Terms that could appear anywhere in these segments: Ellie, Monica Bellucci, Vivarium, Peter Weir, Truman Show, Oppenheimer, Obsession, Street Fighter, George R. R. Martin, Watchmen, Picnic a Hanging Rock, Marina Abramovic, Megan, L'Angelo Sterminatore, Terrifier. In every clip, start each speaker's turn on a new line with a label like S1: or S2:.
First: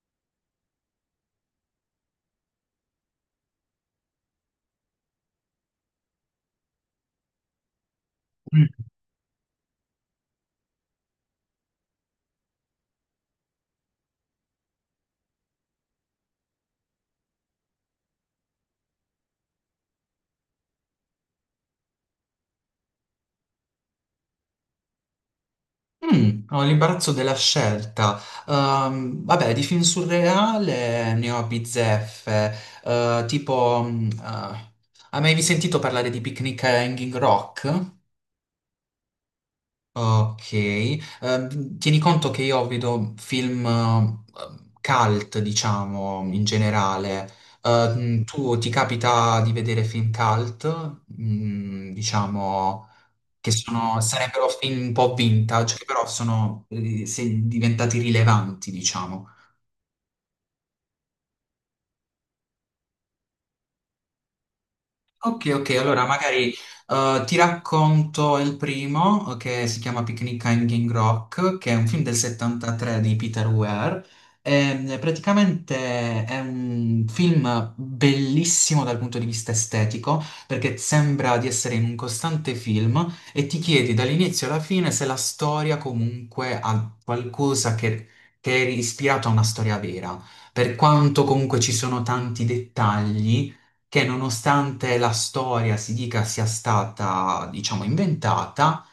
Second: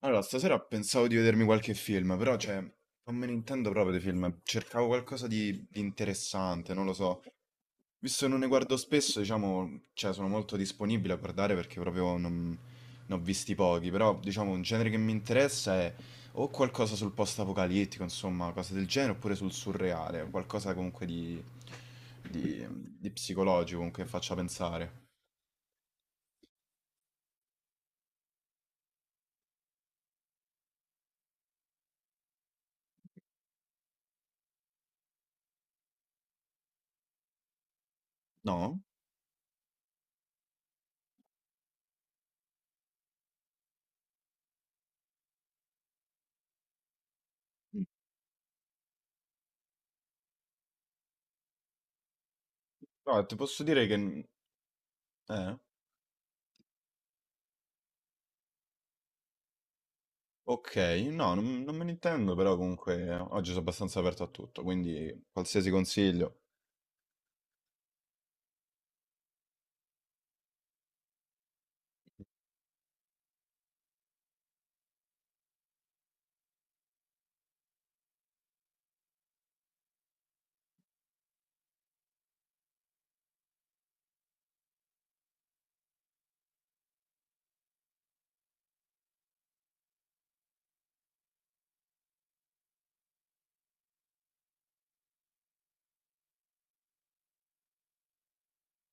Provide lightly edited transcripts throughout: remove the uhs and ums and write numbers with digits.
S1: Allora, stasera pensavo di vedermi qualche film, però non me ne intendo proprio di film. Cercavo qualcosa di interessante, non lo so. Visto che non ne
S2: Mm.
S1: guardo spesso, diciamo, cioè, sono molto disponibile a guardare perché proprio non, ne ho visti pochi. Però, diciamo, un genere che mi interessa è o qualcosa sul post-apocalittico, insomma, cose del genere, oppure sul surreale, qualcosa comunque di, di psicologico, comunque che faccia pensare.
S2: Ho l'imbarazzo della scelta. Vabbè, di film surreale ne ho bizzeffe. Tipo, hai mai sentito parlare di Picnic a Hanging Rock?
S1: No?
S2: Ok. Tieni conto che io vedo film cult, diciamo, in generale. Tu ti capita di vedere film cult? Diciamo.
S1: No, ti
S2: che
S1: posso dire
S2: sono-
S1: che...
S2: sarebbero film un po'
S1: Eh?
S2: vintage, che però sono diventati rilevanti, diciamo.
S1: Ok, non me ne intendo, però comunque oggi sono abbastanza aperto a tutto, quindi
S2: Ok,
S1: qualsiasi
S2: ok, allora
S1: consiglio.
S2: magari ti racconto il primo che si chiama Picnic a Hanging Rock, che è un film del 73 di Peter Weir. Praticamente è un film bellissimo dal punto di vista estetico, perché sembra di essere in un costante film e ti chiedi dall'inizio alla fine se la storia comunque ha qualcosa che è ispirato a una storia vera. Per quanto comunque ci sono tanti dettagli che nonostante la storia si dica sia stata, diciamo, inventata,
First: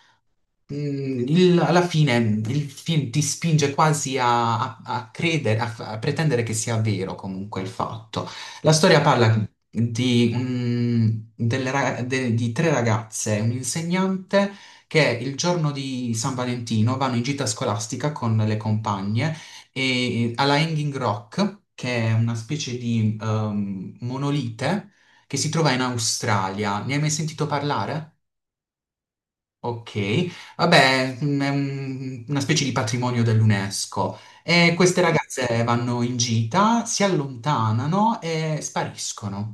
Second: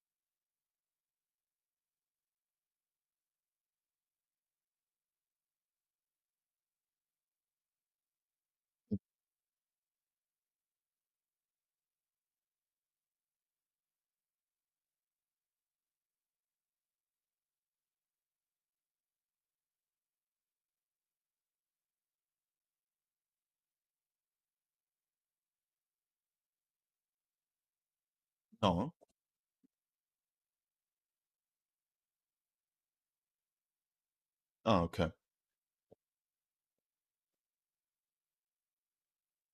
S2: Alla fine il film ti spinge quasi a credere, a pretendere che sia vero comunque il fatto. La storia parla di, di tre ragazze, e un insegnante che il giorno di San Valentino vanno in gita scolastica con le compagne e, alla Hanging Rock, che è una specie di monolite che si trova in Australia. Ne hai mai sentito parlare?
S1: No?
S2: Ok, vabbè, è una specie di patrimonio dell'UNESCO. E
S1: Ah,
S2: queste
S1: ok.
S2: ragazze vanno in gita, si allontanano e spariscono.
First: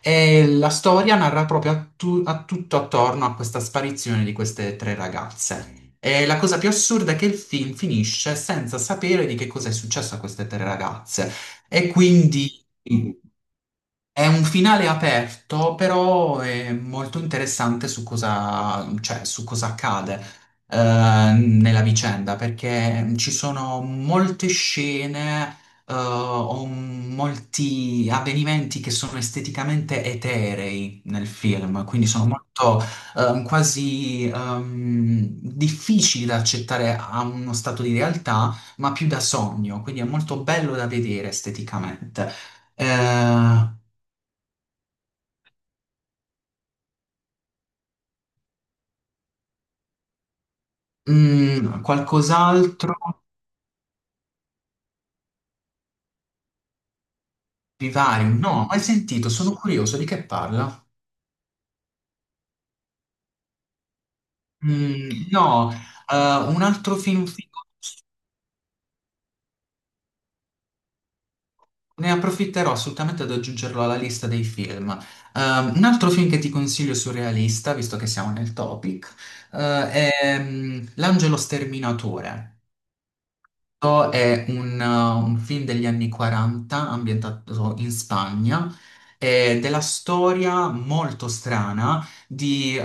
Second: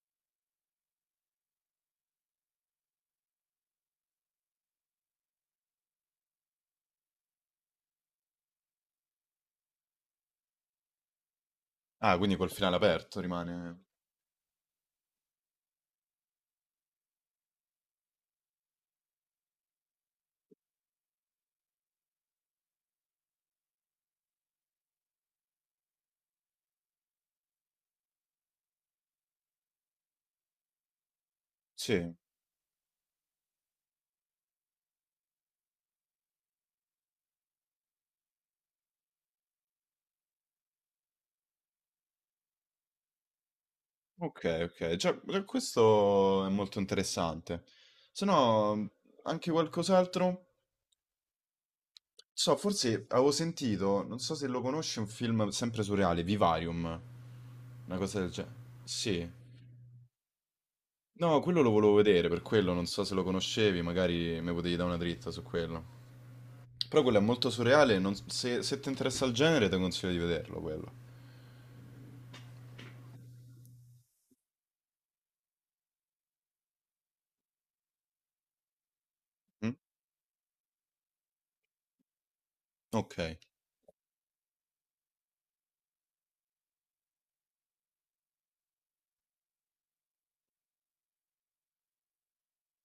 S2: E la storia narra proprio a tutto attorno a questa sparizione di queste tre ragazze. E la cosa più assurda è che il film finisce senza sapere di che cosa è successo a queste tre ragazze. E
S1: Ah, quindi col
S2: quindi
S1: finale aperto rimane.
S2: è un finale aperto, però è molto interessante su cosa, cioè, su cosa accade eh, nella vicenda, perché ci sono molte scene o molti avvenimenti che sono esteticamente eterei nel film, quindi
S1: Sì,
S2: sono molto quasi difficili da accettare a uno stato di realtà, ma più da sogno, quindi è molto bello da vedere esteticamente. Eh,
S1: ok, ok. Già, già questo è molto interessante. Se no, anche qualcos'altro? Non so,
S2: Qualcos'altro
S1: forse avevo sentito, non so se lo conosci, un film sempre surreale, Vivarium.
S2: di
S1: Una cosa del
S2: vario?
S1: genere.
S2: No, mai sentito,
S1: Sì.
S2: sono curioso di che parla.
S1: No, quello lo volevo vedere, per quello non so se lo conoscevi, magari mi potevi dare una dritta su
S2: No,
S1: quello.
S2: un altro
S1: Però quello è
S2: film
S1: molto
S2: figo,
S1: surreale, se, se ti interessa il genere ti consiglio di vederlo quello.
S2: ne approfitterò assolutamente ad aggiungerlo alla lista dei film. Un altro film che ti consiglio surrealista, visto che siamo nel topic,
S1: Mm?
S2: è L'Angelo Sterminatore.
S1: Ok. E
S2: Questo è un film degli anni 40 ambientato in Spagna, della storia molto strana di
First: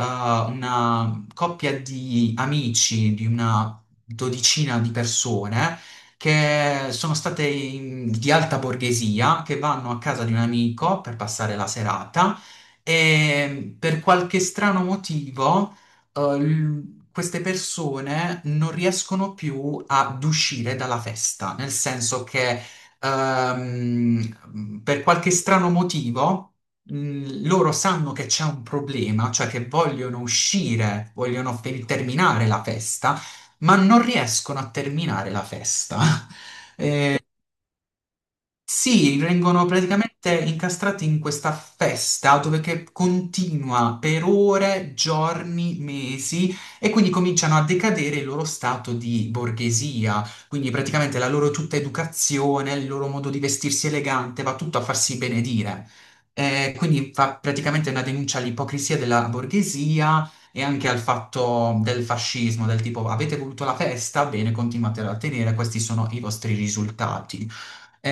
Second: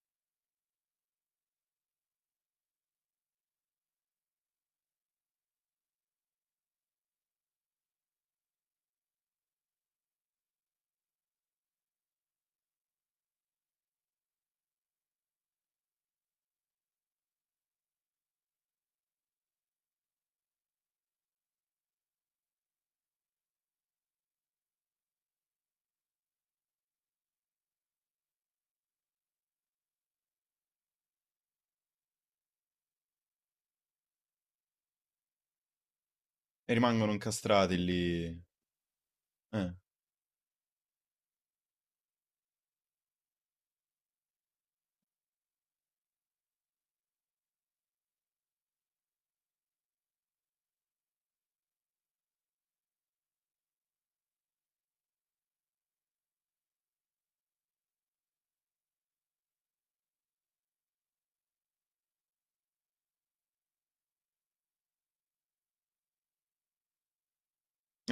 S2: una coppia di amici, di una dodicina di persone che sono state di alta borghesia, che vanno a casa di un amico per passare la serata e per qualche strano motivo queste persone non riescono più ad uscire dalla festa, nel senso che per qualche strano motivo loro sanno che c'è un problema, cioè che vogliono uscire, vogliono terminare la festa, ma non riescono a terminare la festa.
S1: rimangono incastrati lì.
S2: Sì, vengono
S1: Eh.
S2: praticamente incastrati in questa festa dove che continua per ore, giorni, mesi e quindi cominciano a decadere il loro stato di borghesia. Quindi praticamente la loro tutta educazione, il loro modo di vestirsi elegante va tutto a farsi benedire. Quindi fa praticamente una denuncia all'ipocrisia della borghesia e anche al fatto del fascismo, del tipo avete voluto la festa, bene, continuate a tenere, questi sono i vostri risultati.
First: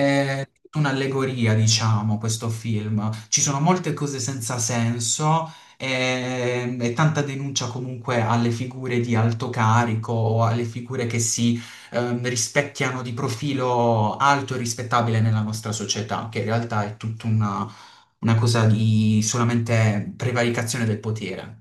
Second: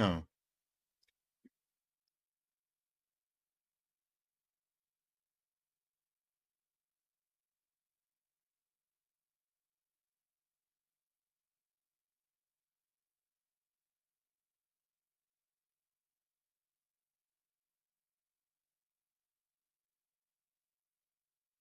S1: Ah,
S2: un'allegoria, diciamo, questo film. Ci sono molte cose senza senso e tanta denuncia comunque alle figure di alto carico o alle figure che si rispecchiano di profilo alto e rispettabile nella nostra società, che in realtà è tutta una cosa di solamente prevaricazione del potere.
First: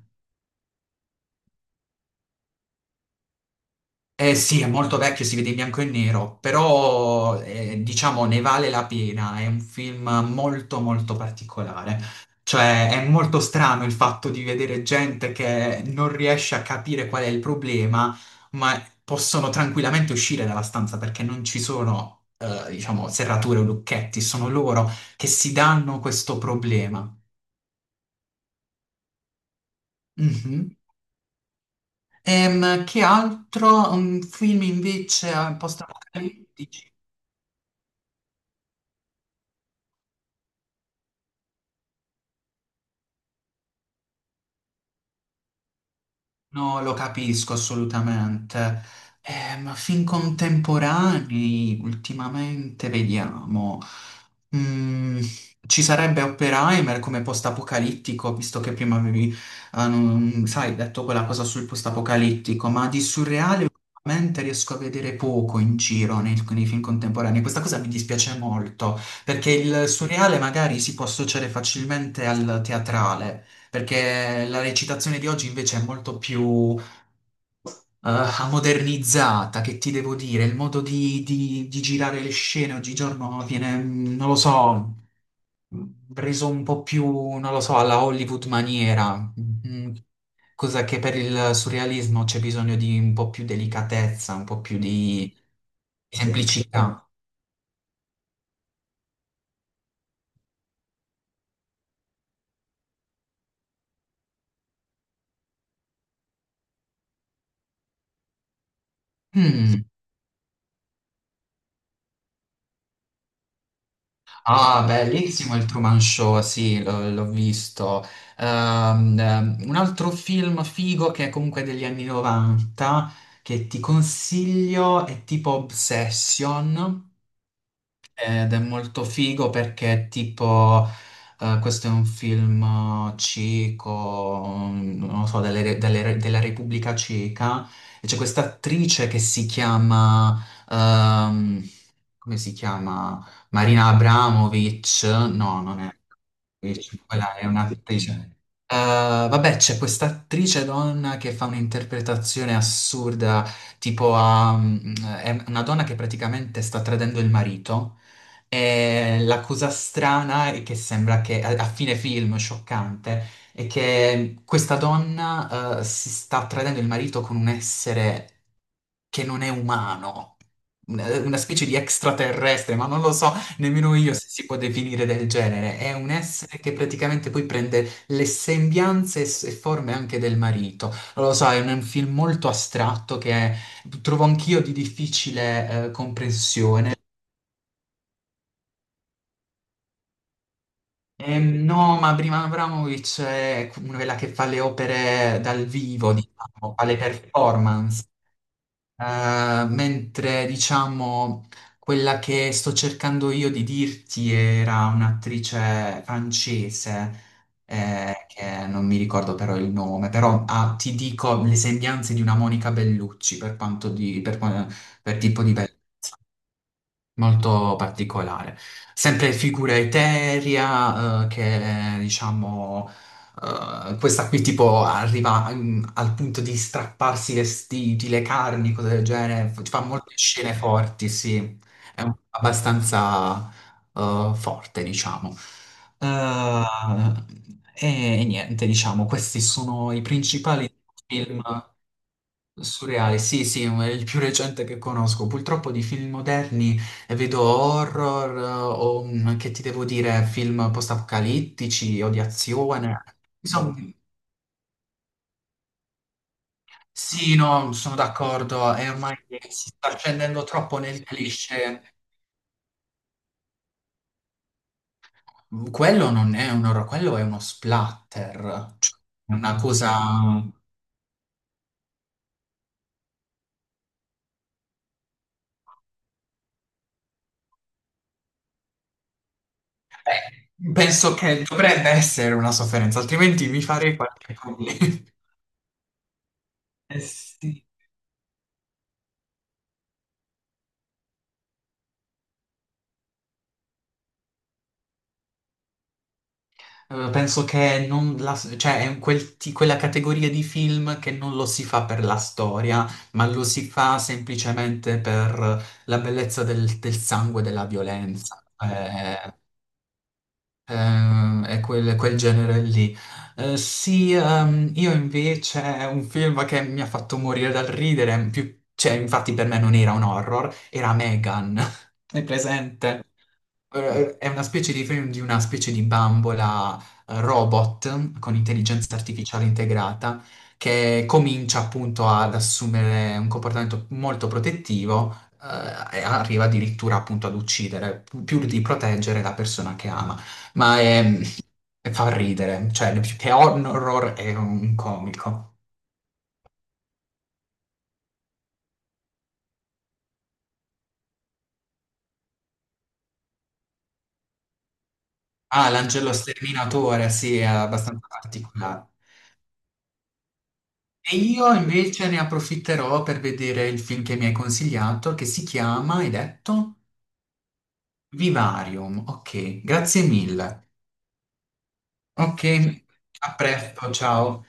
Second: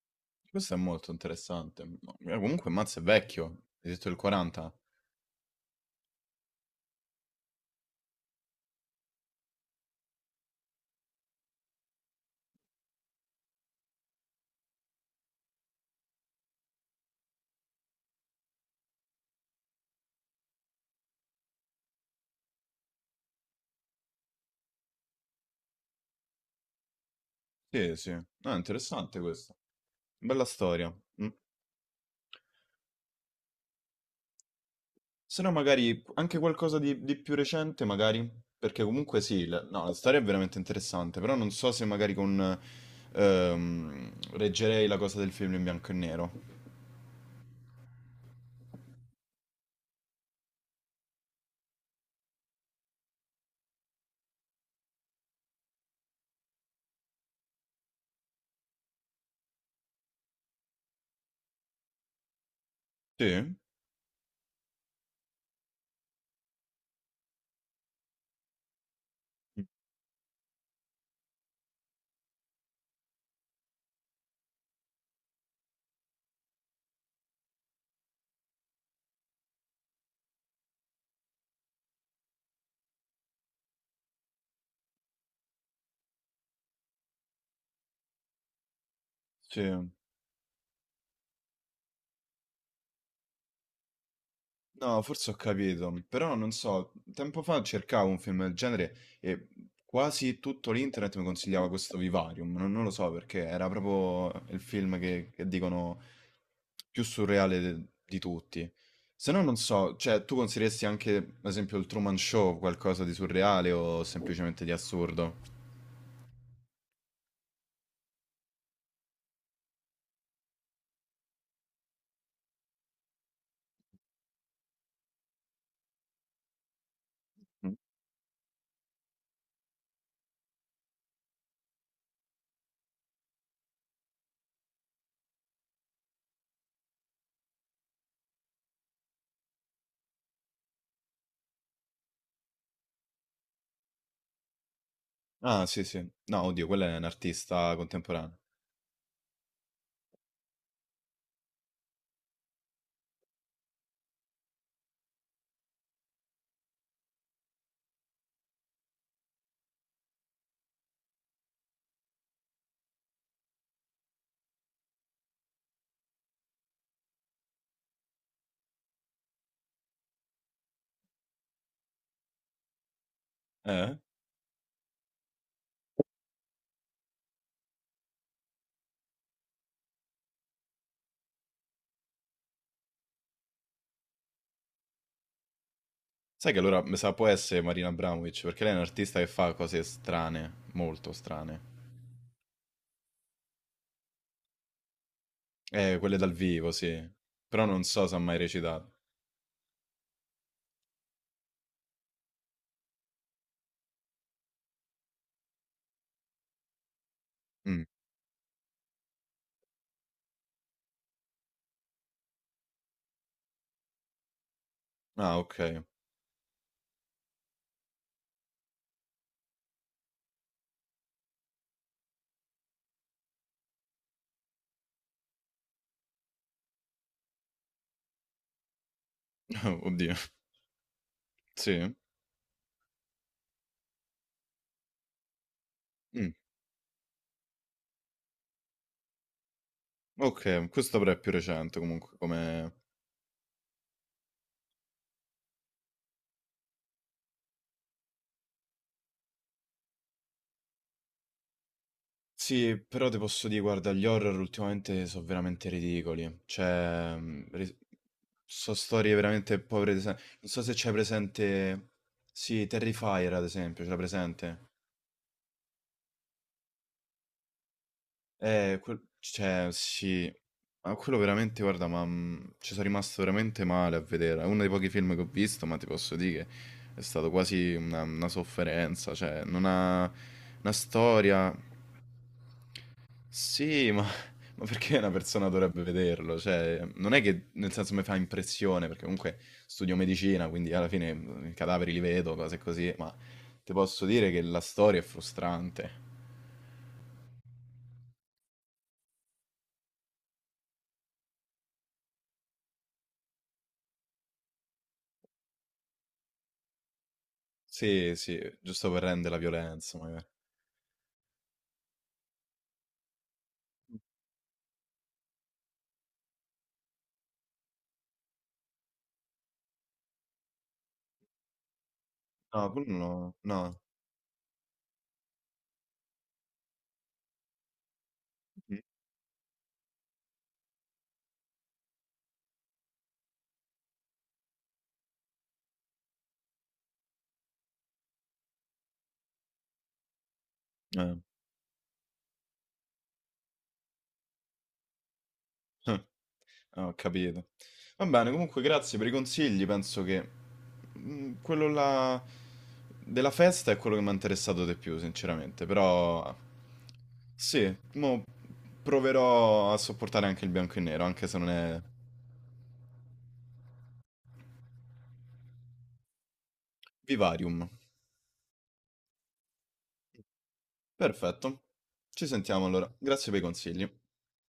S1: questo è molto interessante. Comunque Mazz è vecchio, hai detto il
S2: Eh sì, è
S1: 40.
S2: molto vecchio, si vede in bianco e nero, però diciamo ne vale la pena, è un film molto molto particolare. Cioè è molto strano il fatto di vedere gente che non riesce a capire qual è il problema, ma possono tranquillamente uscire dalla stanza perché non ci sono, diciamo, serrature o lucchetti, sono loro che si danno questo problema.
S1: Sì, sì. No, è interessante questo. Bella
S2: Mhm.
S1: storia. Mm.
S2: Che altro? Un film
S1: Se no
S2: invece post.
S1: magari anche qualcosa di più recente, magari. Perché comunque sì, la, no, la storia è veramente interessante, però non so se magari con... reggerei la cosa del film in bianco e nero.
S2: No, lo capisco assolutamente. Ma film contemporanei, ultimamente, vediamo. Mm, Ci sarebbe Oppenheimer come post-apocalittico, visto che prima avevi, sai, detto quella cosa sul post-apocalittico, ma di
S1: Sì,
S2: surreale ultimamente riesco a vedere poco in giro nei film contemporanei. Questa cosa mi dispiace molto, perché il surreale magari si può associare facilmente al teatrale perché la recitazione di oggi invece è molto più modernizzata, che ti devo dire, il modo di girare le scene oggigiorno viene, non lo so, mm, reso un po' più, non lo so, alla Hollywood maniera,
S1: sì.
S2: cosa che per il surrealismo c'è bisogno di un po' più delicatezza, un po' più
S1: No, forse
S2: di,
S1: ho capito,
S2: sì,
S1: però non so,
S2: semplicità.
S1: tempo fa cercavo un film del genere e quasi tutto l'internet mi consigliava questo Vivarium, non lo so perché era proprio il film che dicono più surreale di tutti. Se no non
S2: Mm.
S1: so, cioè tu consiglieresti anche, ad esempio, il Truman Show qualcosa di surreale o semplicemente di
S2: Ah,
S1: assurdo?
S2: bellissimo il Truman Show, sì, l'ho visto. Un altro film figo che è comunque degli anni 90, che ti consiglio, è tipo Obsession,
S1: Mm.
S2: ed è molto figo perché è tipo, questo è un film ceco, non lo so, della Repubblica Ceca, e c'è questa attrice che si chiama... ehm, come si chiama? Marina Abramovic, no,
S1: Ah,
S2: non
S1: sì,
S2: è
S1: sì. No, oddio, quello è un
S2: Abramovic, quella è
S1: artista
S2: un'attrice.
S1: contemporaneo.
S2: Vabbè, c'è questa attrice donna che fa un'interpretazione assurda, tipo è una donna che praticamente sta tradendo il marito e la cosa strana è che sembra che a fine film, scioccante, è che questa donna, si sta tradendo il marito con un essere che non è umano, una specie di extraterrestre, ma non lo so
S1: Eh?
S2: nemmeno io se si può definire del genere. È un essere che praticamente poi prende le sembianze e e forme anche del marito. Non lo so, è un film molto astratto che trovo anch'io di difficile,
S1: Sai che allora
S2: comprensione.
S1: mi sa può essere Marina Abramovic, perché lei è un'artista che fa cose strane, molto strane.
S2: No, ma Brian Abramovic è quella che fa le opere dal vivo,
S1: Quelle dal vivo,
S2: diciamo, fa le
S1: sì. Però non so
S2: performance.
S1: se ha mai recitato.
S2: Mentre diciamo quella che sto cercando io di dirti era un'attrice francese,
S1: Mm.
S2: che non mi ricordo però il nome, però ti dico le sembianze di una Monica Bellucci per quanto di, per, per
S1: Ah,
S2: tipo di bellezza
S1: ok.
S2: molto particolare. Sempre figura eterea, che diciamo, questa qui tipo arriva al punto di strapparsi i vestiti, le carni, cose del genere, fa molte
S1: Oddio.
S2: scene forti, sì,
S1: Sì.
S2: è abbastanza forte, diciamo.
S1: Mm.
S2: Eh, e niente, diciamo, questi sono i
S1: Ok,
S2: principali
S1: questo però è più
S2: film.
S1: recente comunque come...
S2: Surreale, sì, sì, è il più recente che conosco. Purtroppo di film moderni vedo horror o che ti devo dire, film post-apocalittici o di
S1: Sì,
S2: azione.
S1: però ti posso dire,
S2: Insomma,
S1: guarda, gli horror ultimamente sono veramente ridicoli. Cioè,
S2: sì, no, sono
S1: so
S2: d'accordo, e
S1: storie
S2: ormai
S1: veramente
S2: si
S1: povere
S2: sta
S1: di
S2: scendendo
S1: non so se
S2: troppo
S1: c'è
S2: nel cliché.
S1: presente... Sì, Terrifier ad esempio, ce l'ha presente?
S2: Quello non è un horror, quello è uno splatter, cioè è una
S1: Cioè,
S2: cosa...
S1: sì, ma quello veramente, guarda, ci sono rimasto veramente male a vedere. È uno dei pochi film che ho visto, ma ti posso dire che è stato quasi una sofferenza. Cioè, non ha una
S2: Penso che
S1: storia.
S2: dovrebbe essere una sofferenza, altrimenti mi
S1: Sì,
S2: farei
S1: ma,
S2: qualche
S1: ma
S2: problema.
S1: perché una persona dovrebbe vederlo? Cioè,
S2: Eh
S1: non è che
S2: sì.
S1: nel senso mi fa impressione, perché comunque studio medicina, quindi alla fine i cadaveri li vedo, cose così, ma ti posso dire che la storia è frustrante.
S2: Penso che non, cioè, è quella categoria di film che non lo si fa per la storia, ma lo si fa semplicemente per la bellezza del sangue e della
S1: Sì, sì,
S2: violenza.
S1: giusto per rendere la violenza, magari.
S2: È quel genere lì. Sì, io invece un film che mi ha fatto morire dal ridere, cioè, infatti per me non era un horror, era Megan. È
S1: No, quello
S2: presente?
S1: no. No.
S2: È una specie di film di una specie di bambola robot con
S1: Mh-mh.
S2: intelligenza artificiale integrata che comincia appunto ad assumere un comportamento molto protettivo e arriva addirittura appunto ad uccidere, più di proteggere la persona che ama. Ma
S1: Eh.
S2: fa ridere, cioè più che un horror è un comico.
S1: Eh. Ho capito. Va bene, comunque grazie per i consigli. Penso che, mhmm, quello là della festa è quello che m'ha interessato di più, sinceramente.
S2: Ah, l'Angelo
S1: Però
S2: Sterminatore, sì, è
S1: sì,
S2: abbastanza
S1: mo
S2: particolare.
S1: proverò a sopportare anche il bianco e nero,
S2: E
S1: anche se non
S2: io
S1: è
S2: invece ne approfitterò per vedere il film che mi hai consigliato, che si chiama, hai detto?
S1: vivarium.
S2: Vivarium. Ok, grazie mille.
S1: Perfetto. Ci
S2: Ok,
S1: sentiamo allora. Grazie
S2: a
S1: per i consigli.
S2: presto, ciao.